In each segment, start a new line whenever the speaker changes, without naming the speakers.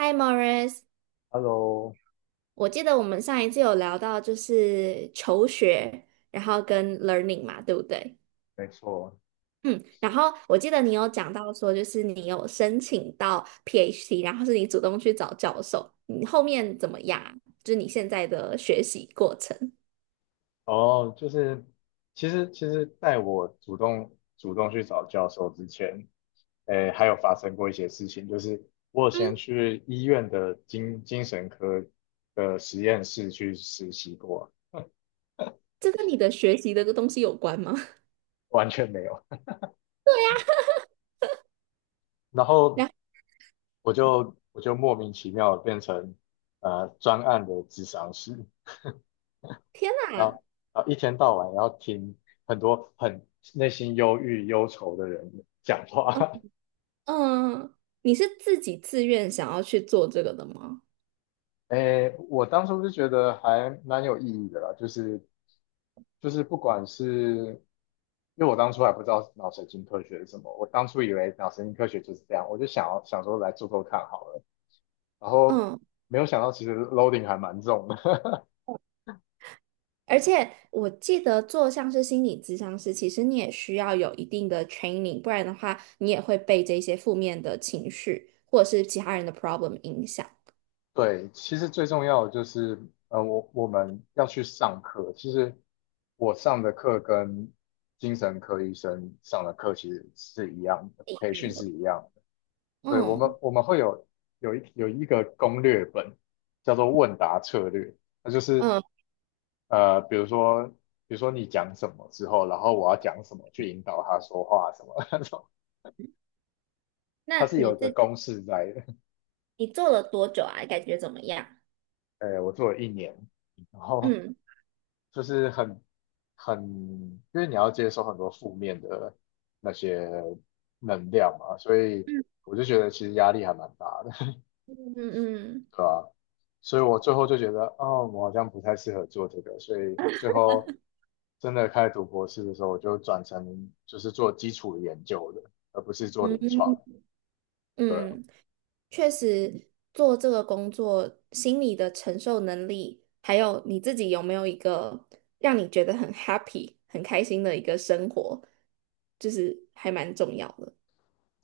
Hi Morris,
Hello，
我记得我们上一次有聊到就是求学，然后跟 learning 嘛，对不对？
没错。
嗯，然后我记得你有讲到说，就是你有申请到 PhD，然后是你主动去找教授，你后面怎么样啊，就是你现在的学习过程。
哦，就是其实，在我主动去找教授之前，诶，还有发生过一些事情，就是我有先
嗯，
去医院的精神科的实验室去实习过。
这跟你的学习的东西有关吗？
完全没有。然后
然后
我就莫名其妙地变成专案的智商师，
天
然
哪。
后然后一天到晚要听很多很内心忧郁忧愁的人讲
嗯
话。
嗯，你是自己自愿想要去做这个的吗？
诶，我当初是觉得还蛮有意义的啦，就是就是不管是，因为我当初还不知道脑神经科学是什么，我当初以为脑神经科学就是这样，我就想说来做做看好了，然后
嗯。
没有想到其实 loading 还蛮重的。
而且我记得做像是心理咨商师，其实你也需要有一定的 training，不然的话你也会被这些负面的情绪或者是其他人的 problem 影响。
对，其实最重要的就是，我们要去上课。其实我上的课跟精神科医生上的课其实是一样的，培训
嗯
是
的。
一样对。我们
嗯
我们会有有一个攻略本，叫做问答策略。那就是
嗯。
呃，比如说你讲什么之后，然后我要讲什么去引导他说话什么 那种，它
那
是有
你
一个
这，
公式在的。
你做了多久啊？感觉怎么样？
呃，我做了1年，然后
嗯
就是很，因为你要接收很多负面的那些能量嘛，所以
嗯。
我就觉得其实压力还蛮大的。
嗯嗯
对吧？所以我最后就觉得，哦，我好像不太适合做这个，所以最后真的开始读博士的时候，我就转成就是做基础研究的，而不是做
嗯
临床。
嗯
对，
嗯。确实做这个工作，心理的承受能力，还有你自己有没有一个让你觉得很 happy、很开心的一个生活，就是还蛮重要的。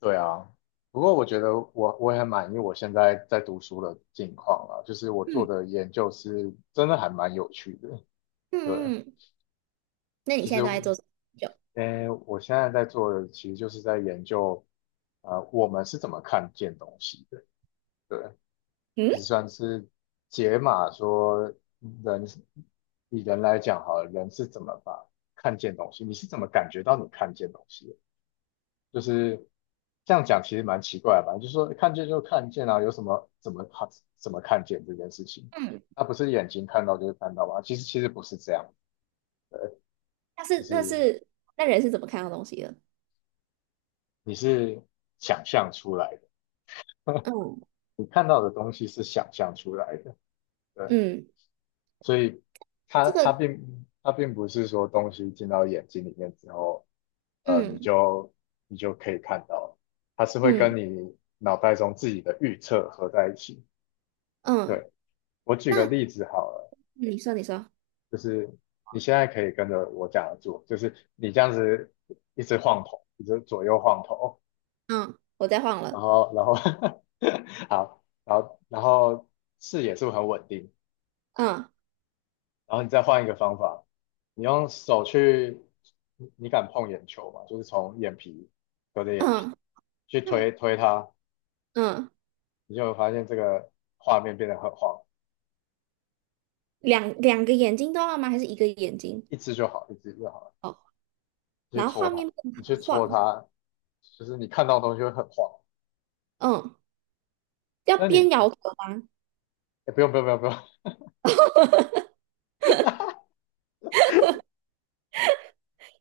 对啊，不过我觉得我也很满意我现在在读书的境况啊，就是我做
嗯
的研究是真的还蛮有趣的。对，
嗯嗯，那你
就是
现在都在做什么研究？
呃，我现在在做的其实就是在研究，呃，我们是怎么看见东西的。对，
嗯。
就算是解码说人，以人来讲好了，人是怎么把看见东西，你是怎么感觉到你看见东西的，就是这样讲其实蛮奇怪的吧？就是说看见就看见啊，有什么怎么看怎么看见这件事情？
嗯。
那不是眼睛看到就是看到吗？其实不是这样，
那
就
是那
是
是那人是怎么看到东西的？
你是想象出来的，
嗯。
你看到的东西是想象出来的，对。
嗯，
所以
这个。
它并不是说东西进到眼睛里面之后，呃，
嗯。
你就可以看到，它是会
嗯
跟你脑袋中自己的预测合在一起。
嗯，
对，我举个
那
例子好了，
你说你说。
就是你现在可以跟着我讲的做，就是你这样子一直晃头，一直左右晃头，
嗯，我再晃
然
了。
后然后 好，然后视野是不是很稳定？
嗯。
然后你再换一个方法，你用手去，你敢碰眼球吗？就是从眼皮隔着眼皮
嗯。
去推推它，
嗯，
你就会发现这个画面变得很晃。
两个眼睛都要吗？还是一个眼睛？
一只就好，一只就好了。
哦，
你去
然后
戳
画
它，
面不
你去
能
戳
晃。
它，就是你看到的东西会很晃。
嗯，要
那你，诶
边摇头吧。
不用，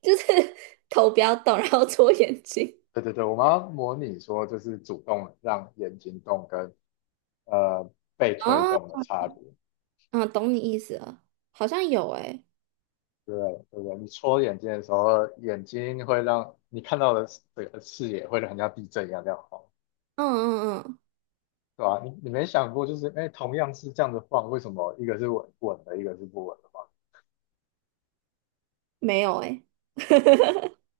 就是 头不要动，然后搓眼睛。
对对对，我们要模拟说就是主动让眼睛动跟呃被推动的
哦，
差别。
嗯，懂你意思了，好像有诶、
对，对不对，你戳眼睛的时候，眼睛会让你看到的这个视野会很像地震一样这样晃，
嗯。嗯嗯，
对吧？你没想过就是，哎，同样是这样子晃，为什么一个是稳稳的，一个是不稳的嘛，
没有诶、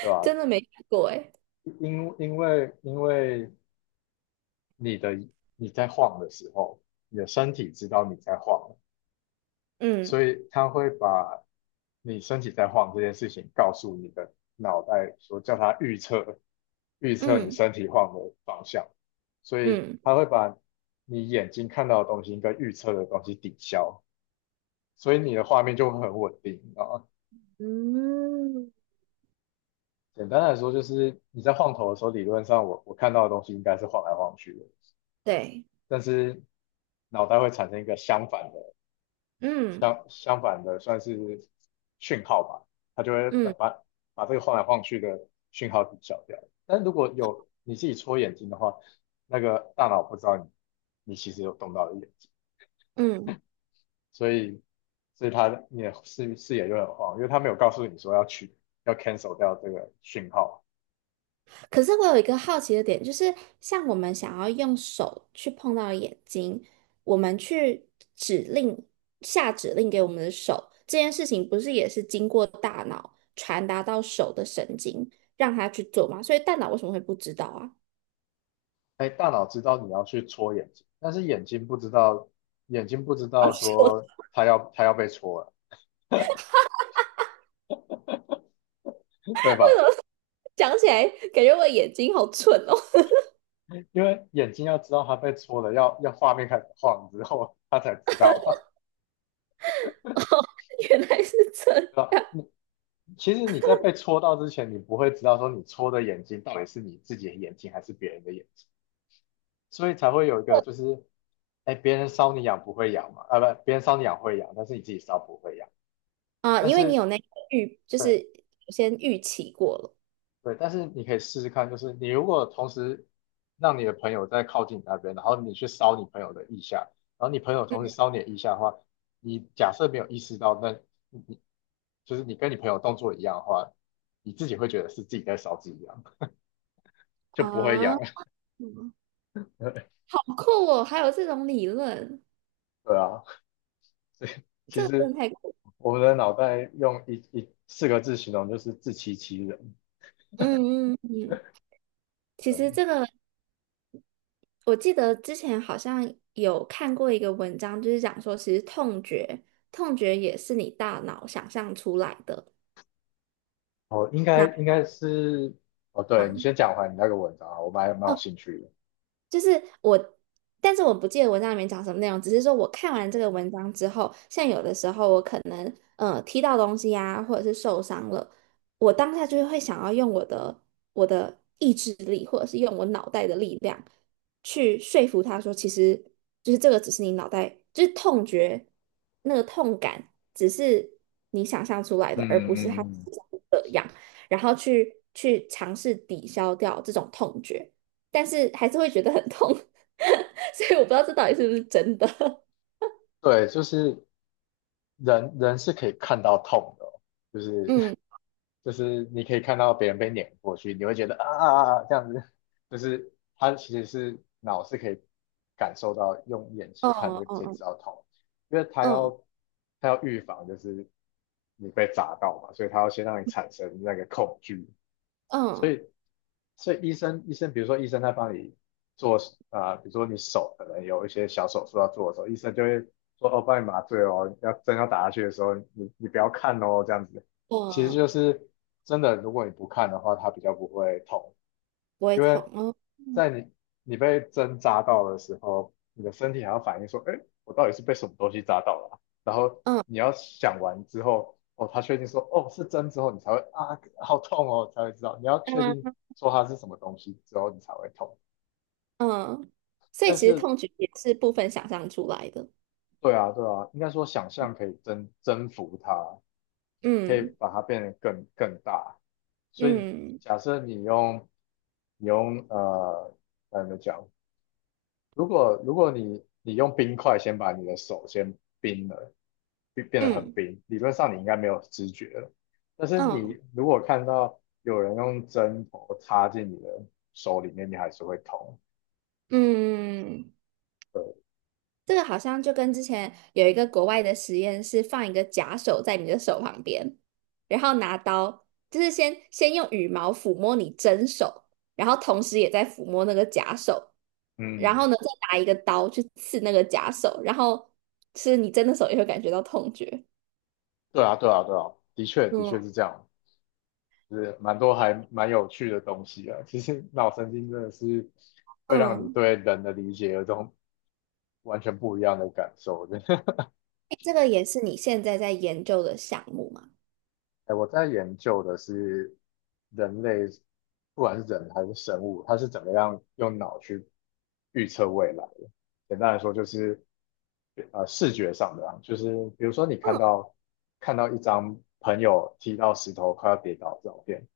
对吧？
真的没看过诶、
因为你的你在晃的时候，你的身体知道你在晃，
嗯。
所以它会把你身体在晃这件事情告诉你的脑袋，说叫它预测，预测你
嗯
身体晃的方向，所以
嗯
它会把你眼睛看到的东西跟预测的东西抵消，所以你的画面就会很稳定。啊，
嗯，
简单来说，就是你在晃头的时候，理论上我看到的东西应该是晃来晃去的，
对。
但是脑袋会产生一个相反的
嗯
相反的算是讯号吧，它就会
嗯
把这个晃来晃去的讯号抵消掉。但如果有你自己戳眼睛的话，那个大脑不知道你其实有动到眼睛，
嗯。
所以所以你的视野就很晃，因为它没有告诉你说要去要 cancel 掉这个讯号。
可是我有一个好奇的点，就是像我们想要用手去碰到眼睛，我们去指令，下指令给我们的手，这件事情不是也是经过大脑传达到手的神经，让它去做吗？所以大脑为什么会不知道啊？
哎，大脑知道你要去戳眼睛，但是眼睛不知
啊，
道
我
说它要被戳了，对吧？
讲起来感觉我眼睛好蠢哦。
因为眼睛要知道它被戳了，要画面开始晃之后，它才知道嘛。
原来是这样。
对吧？其实你在被戳到之前，你不会知道说你戳的眼睛到底是你自己的眼睛还是别人的眼睛，所以才会有一个就是，哎，别人搔你痒不会痒嘛，啊不，别人搔你痒会痒，但是你自己搔不会痒。
啊、
但
因为你
是
有那个预，就
对，
是先预期过了。
对，但是你可以试试看，就是你如果同时让你的朋友在靠近你那边，然后你去搔你朋友的腋下，然后你朋友同时搔你的腋下的话，你假设没有意识到那。你就是你跟你朋友动作一样的话，你自己会觉得是自己在烧自己痒，就不会
啊，
痒。
好酷哦，还有这种理论。
对啊，其
这个真
实
的太酷。
我们的脑袋用一四个字形容就是自欺欺人。
嗯嗯嗯，其实
对，
这个我记得之前好像有看过一个文章，就是讲说，其实痛觉，痛觉也是你大脑想象出来的
哦，应该
那。
应该是，哦，对你
方。
先讲完你那个文章啊，我们还蛮有
哦。
兴趣的。
就是我，但是我不记得文章里面讲什么内容，只是说我看完这个文章之后，像有的时候我可能踢到东西呀、或者是受伤了，我当下就会想要用我的意志力，或者是用我脑袋的力量去说服他说，其实就是这个只是你脑袋，就是痛觉那个痛感，只是你想象出来
嗯
的，而不
嗯
是它
嗯，
实际上是这样，然后去尝试抵消掉这种痛觉。但是还是会觉得很痛，所以我不知道这到底是不是真的。
对，就是人人是可以看到痛的哦，就是
嗯。
就是你可以看到别人被碾过去，你会觉得啊啊啊啊这样子，就是他其实是脑是可以感受到，用眼睛看
哦。
就可以知
嗯
道痛，因为
嗯
他要预防就是你被砸到嘛，所以他要先让你产生那个恐惧，
嗯
所
嗯
以所以医生，医生，比如说医生在帮你做，啊、呃比如说你手可能有一些小手术要做的时候，医生就会说哦，帮你麻醉哦，要针要打下去的时候，你不要看哦，这样子。其实
嗯，
就是真的，如果你不看的话，它比较不会痛，
不会
因
痛，
为
哦，嗯
在你你被针扎到的时候，你的身体还要反应说，哎，我到底是被什么东西扎到了啊，然后
嗯
你要想完之后，哦，他确定说，哦，是针之后，你才会啊，好痛哦，才会知道。你要确定
嗯
说它是什么东西之后，你才会痛。
嗯，所以
但
其实
是，
痛觉也是部分想象出来的。
对啊，对啊，应该说想象可以征服它，可以
嗯
把它变得更大。所以，
嗯
假设你用呃，该怎么讲？如果你用冰块先把你的手先冰了，变得很
嗯
冰，理论上你应该没有知觉了。但是你
嗯
如果看到有人用针头插进你的手里面，你还是会痛。
嗯，这个好像就跟之前有一个国外的实验是放一个假手在你的手旁边，然后拿刀，就是先用羽毛抚摸你真手，然后同时也在抚摸那个假手，然
嗯，
后呢再拿一个刀去刺那个假手，然后是你真的手也会感觉到痛觉。
对啊，对啊，对啊，的确的
嗯。
确是这样，就是蛮多还蛮有趣的东西啊。其实脑神经真的是会让你
嗯，
对人的理解有种完全不一样的感受的。
诶这个也是你现在在研究的项目吗？
哎，我在研究的是人类，不管是人还是生物，它是怎么样用脑去预测未来的。简单来说，就是呃视觉上的啊，就是比如说你看到一张朋友踢到石头快要跌倒的照片，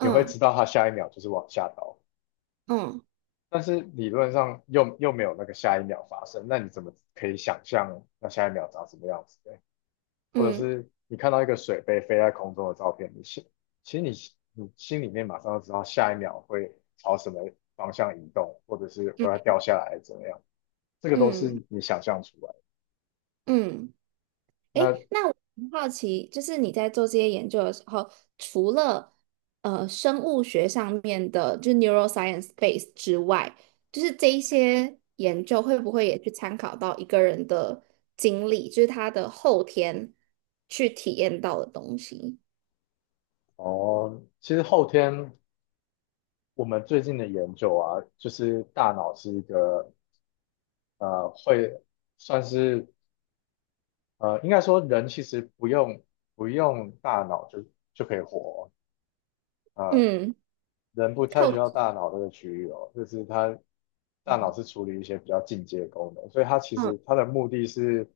你会知道他下一秒就是往下倒，
嗯
但是理论上又没有那个下一秒发生，那你怎么可以想象那下一秒长什么样子？或者
嗯
是你看到一个水杯飞在空中的照片，其实你心里面马上就知道下一秒会朝什么方向移动，或者是会要
嗯
掉下来怎么样，这个都
嗯嗯
是你想象出来的。
嗯。
那
诶，那我很好奇，就是你在做这些研究的时候，除了生物学上面的，就是 neuroscience base 之外，就是这一些研究会不会也去参考到一个人的经历，就是他的后天去体验到的东西？
哦，其实后天我们最近的研究啊，就是大脑是一个会算是应该说人其实不用大脑就可以活哦，
嗯。
人不太
靠。
需要大脑这个区域哦，就是它大脑是处理一些比较进阶功能，所以它其实
嗯
它的目的是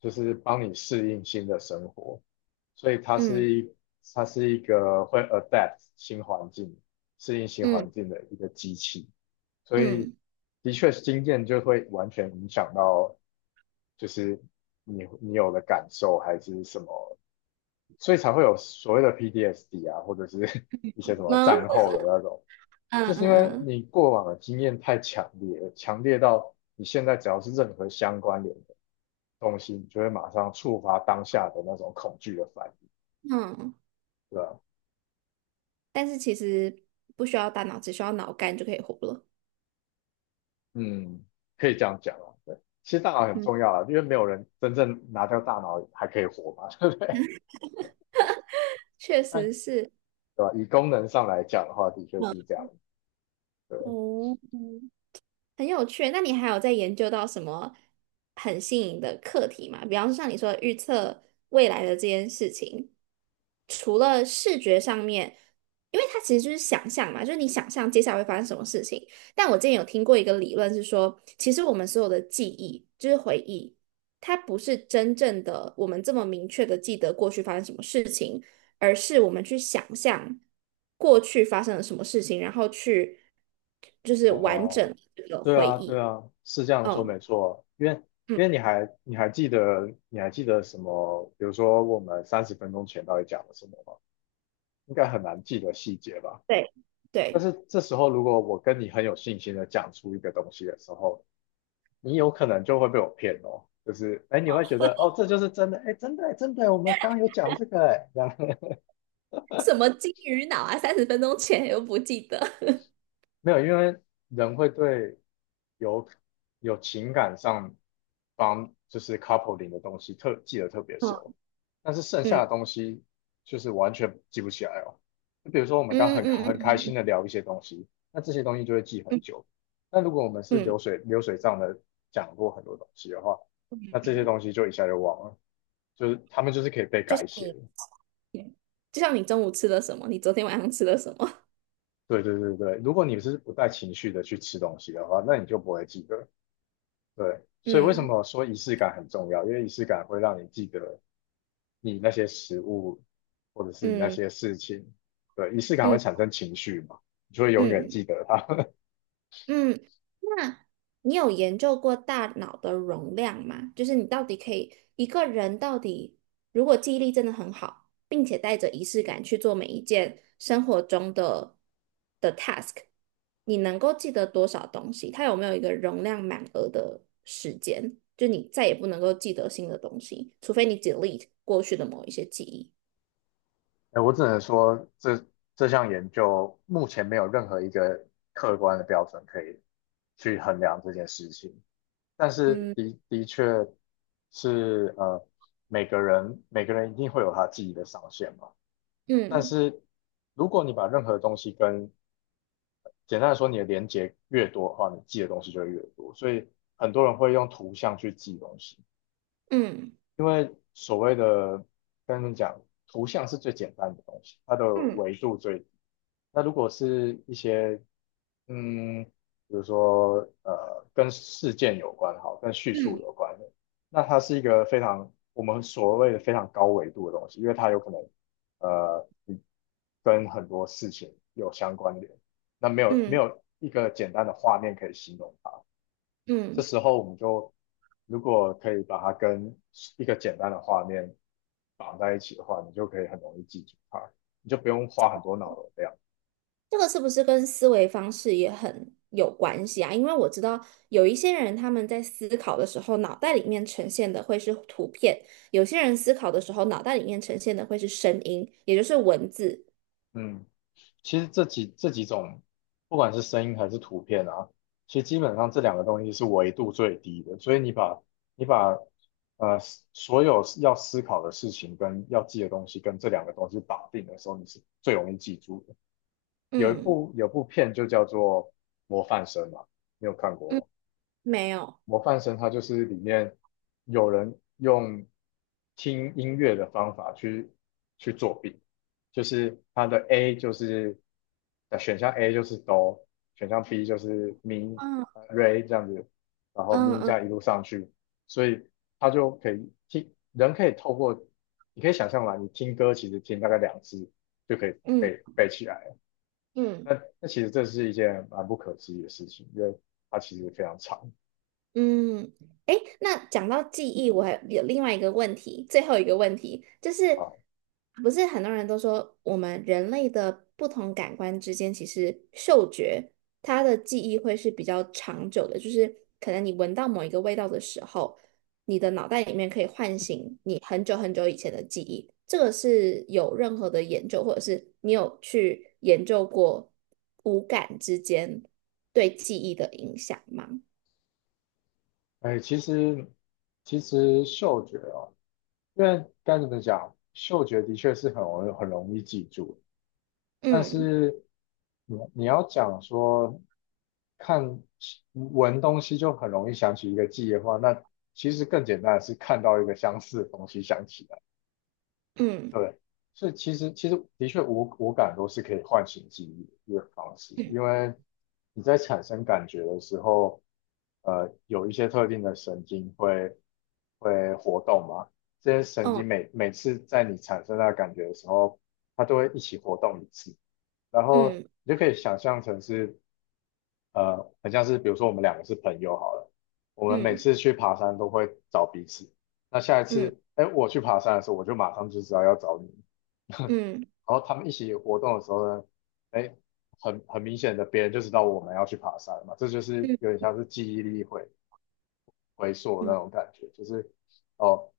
就是帮你适应新的生活，所以
嗯
它是一个会 adapt 新环境、适应新
嗯
环境的一个机器，所以
嗯
的确经验就会完全影响到就是你有的感受还是什么所以才会有所谓的 PTSD 啊，或者是 一些什么
嗯，
战后的那种，
嗯
就是因为
嗯
你过往的经验太强烈了，强烈到你现在只要是任何相关联的东西，你就会马上触发当下的那种恐惧的反应，
嗯，嗯，
对吧？
但是其实不需要大脑，只需要脑干就可以活了。
嗯，可以这样讲啊，对。其实大脑很
嗯，
重要啊，因为没有人真正拿掉大脑还可以活嘛，
确实是。
对吧？以功能上来讲的话，的确是这样，对，
哦，嗯。很有趣。那你还有在研究到什么很新颖的课题吗？比方说像你说的预测未来的这件事情，除了视觉上面，因为它其实就是想象嘛，就是你想象接下来会发生什么事情。但我之前有听过一个理论是说，其实我们所有的记忆就是回忆，它不是真正的我们这么明确的记得过去发生什么事情。而是我们去想象过去发生了什么事情，然后去就是完
哦、
整这个
对
回
啊，对
忆。
啊，是这样说
嗯
没错。因为
嗯，
因为你还记得什么？比如说我们三十分钟前到底讲了什么吗？应该很难记得细节吧。
对
但
对，
是这时候如果我跟你很有信心的讲出一个东西的时候，你有可能就会被我骗哦。就是哎，你会觉得哦，这就是真的，哎，真的，真的，我们刚刚有讲这个，哎，这样
什么金鱼脑啊？30分钟前又不记得。
没有，因为人会对有有情感上方就是 coupling 的东西特记得特别熟，但是剩下
嗯
的东西就是完全记不起来哦。就比如说我们刚
嗯嗯嗯
很开心的
嗯
聊一些东西，那这些东西就会记很
嗯
久。但如果我们是
嗯，
流水账的讲过很多东西的话，那这些东西就一下就忘了，就是他们就是可以被
就
改
像
写的。
你，就像你中午吃了什么，你昨天晚上吃了什么？
对对对对，如果你是不带情绪的去吃东西的话，那你就不会记得。对，所以为什
嗯
么说仪式感很重要？因为仪式感会让你记得你那些食物，或者是你那
嗯
些事情。对，仪式感会
嗯
产生情绪嘛，你就会永远
嗯
记得它。
嗯嗯。那你有研究过大脑的容量吗？就是你到底可以一个人到底，如果记忆力真的很好，并且带着仪式感去做每一件生活中的的 task，你能够记得多少东西？它有没有一个容量满额的时间？就你再也不能够记得新的东西，除非你 delete 过去的某一些记忆。
哎，我只能说这项研究目前没有任何一个客观的标准可以去衡量这件事情，但是
嗯
的确是每个人每个人一定会有他记忆的上限嘛。但
嗯
是如果你把任何东西跟简单的说，你的连接越多的话，你记的东西就会越多。所以很多人会用图像去记东西。
嗯
因为所谓的跟你讲，图像是最简单的东西，它的
嗯
维度最低那如果是一些嗯，比如说跟事件有关，好，跟叙述
嗯
有关的，那它是一个非常我们所谓的非常高维度的东西，因为它有可能你跟很多事情有相关联，那没
嗯
有一个简单的画面可以形容它。这
嗯。
时候我们就如果可以把它跟一个简单的画面绑在一起的话，你就可以很容易记住它，你就不用花很多脑容量。
这个是不是跟思维方式也很有关系啊？因为我知道有一些人他们在思考的时候，脑袋里面呈现的会是图片；有些人思考的时候，脑袋里面呈现的会是声音，也就是文字。
嗯，其实这几种，不管是声音还是图片啊，其实基本上这两个东西是维度最低的，所以你把呃所有要思考的事情跟要记的东西跟这两个东西绑定的时候，你是最容易记住的。
嗯
有部片就叫做《模范生》嘛，你有看
嗯，
过吗？
没有。
模范生他就是里面有人用听音乐的方法去作弊，就是他的 A 就是选项 A 就是哆，选项 B 就是咪、
嗯
re 这样子，然后
嗯
咪这
嗯
样一路上去，所以他就可以听，人可以透过你可以想象嘛，你听歌其实听大概两次就可以
嗯
背起来了，
嗯。
那其实这是一件蛮不可思议的事情，因为它其实非常长。
嗯，诶，那讲到记忆，我还有另外一个问题，最后一个问题就是，
啊。
不是很多人都说我们人类的不同感官之间，其实嗅觉它的记忆会是比较长久的，就是可能你闻到某一个味道的时候，你的脑袋里面可以唤醒你很久很久以前的记忆。这个是有任何的研究，或者是你有去研究过五感之间对记忆的影响吗？
哎，其实嗅觉哦，因为该怎么讲，嗅觉的确是很容易很容易记住，但
嗯。
是你你要讲说看闻东西就很容易想起一个记忆的话，那其实更简单的是看到一个相似的东西想起来。
嗯
对，所以其实的确五感都是可以唤醒记忆的方式，
嗯。
因为你在产生感觉的时候，有一些特定的神经会活动嘛，这些神经
哦。
每次在你产生那个感觉的时候，它都会一起活动一次，然后
嗯
你就可以想象成是很像是比如说我们两个是朋友好了，我们每
嗯
次去爬山都会找彼此。那下一
嗯
次，哎，我去爬山的时候，我就马上就知道要找你。
嗯
然后他们一起活动的时候呢，哎，很明显的，别人就知道我们要去爬山嘛，这就是有
嗯
点像是记忆力回溯的那
嗯
种感觉，就是哦，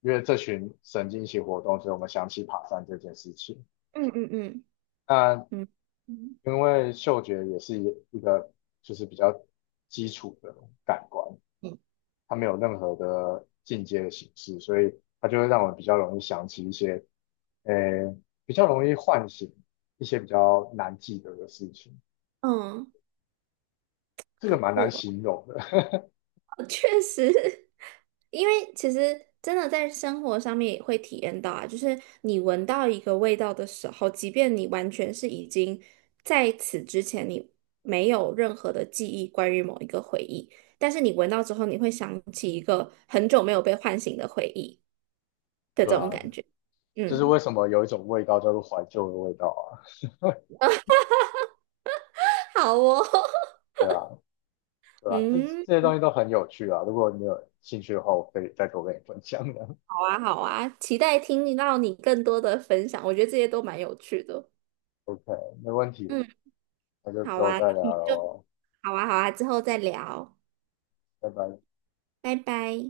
因为这群神经一起活动，所以我们想起爬山这件事情。
嗯嗯嗯
那
嗯嗯
因为嗅觉也是一个就是比较基础的感官，它没有任何的进阶的形式，所以它就会让我们比较容易想起一些，呃，比较容易唤醒一些比较难记得的事情。
嗯，
这个
好
蛮
酷
难
哦！
形容的，
哦确实，因为其实真的在生活上面也会体验到啊，就是你闻到一个味道的时候，即便你完全是已经在此之前你没有任何的记忆关于某一个回忆，但是你闻到之后，你会想起一个很久没有被唤醒的回忆 的
对
这种
啊，
感觉。
就是
嗯，
为什么有一种味道叫做怀旧的味道啊，
好哦，
对啊，对啊，
嗯。
这些东西都很有趣啊。如果你有兴趣的话，我可以再多跟你分享的。
好啊，好啊，期待听到你更多的分享，我觉得这些都蛮有趣的。
OK，没问题，
嗯，
那就之
好
后
啊，那
再聊
我们就
喽，
好啊，好啊，之后再聊，
拜拜。
拜拜。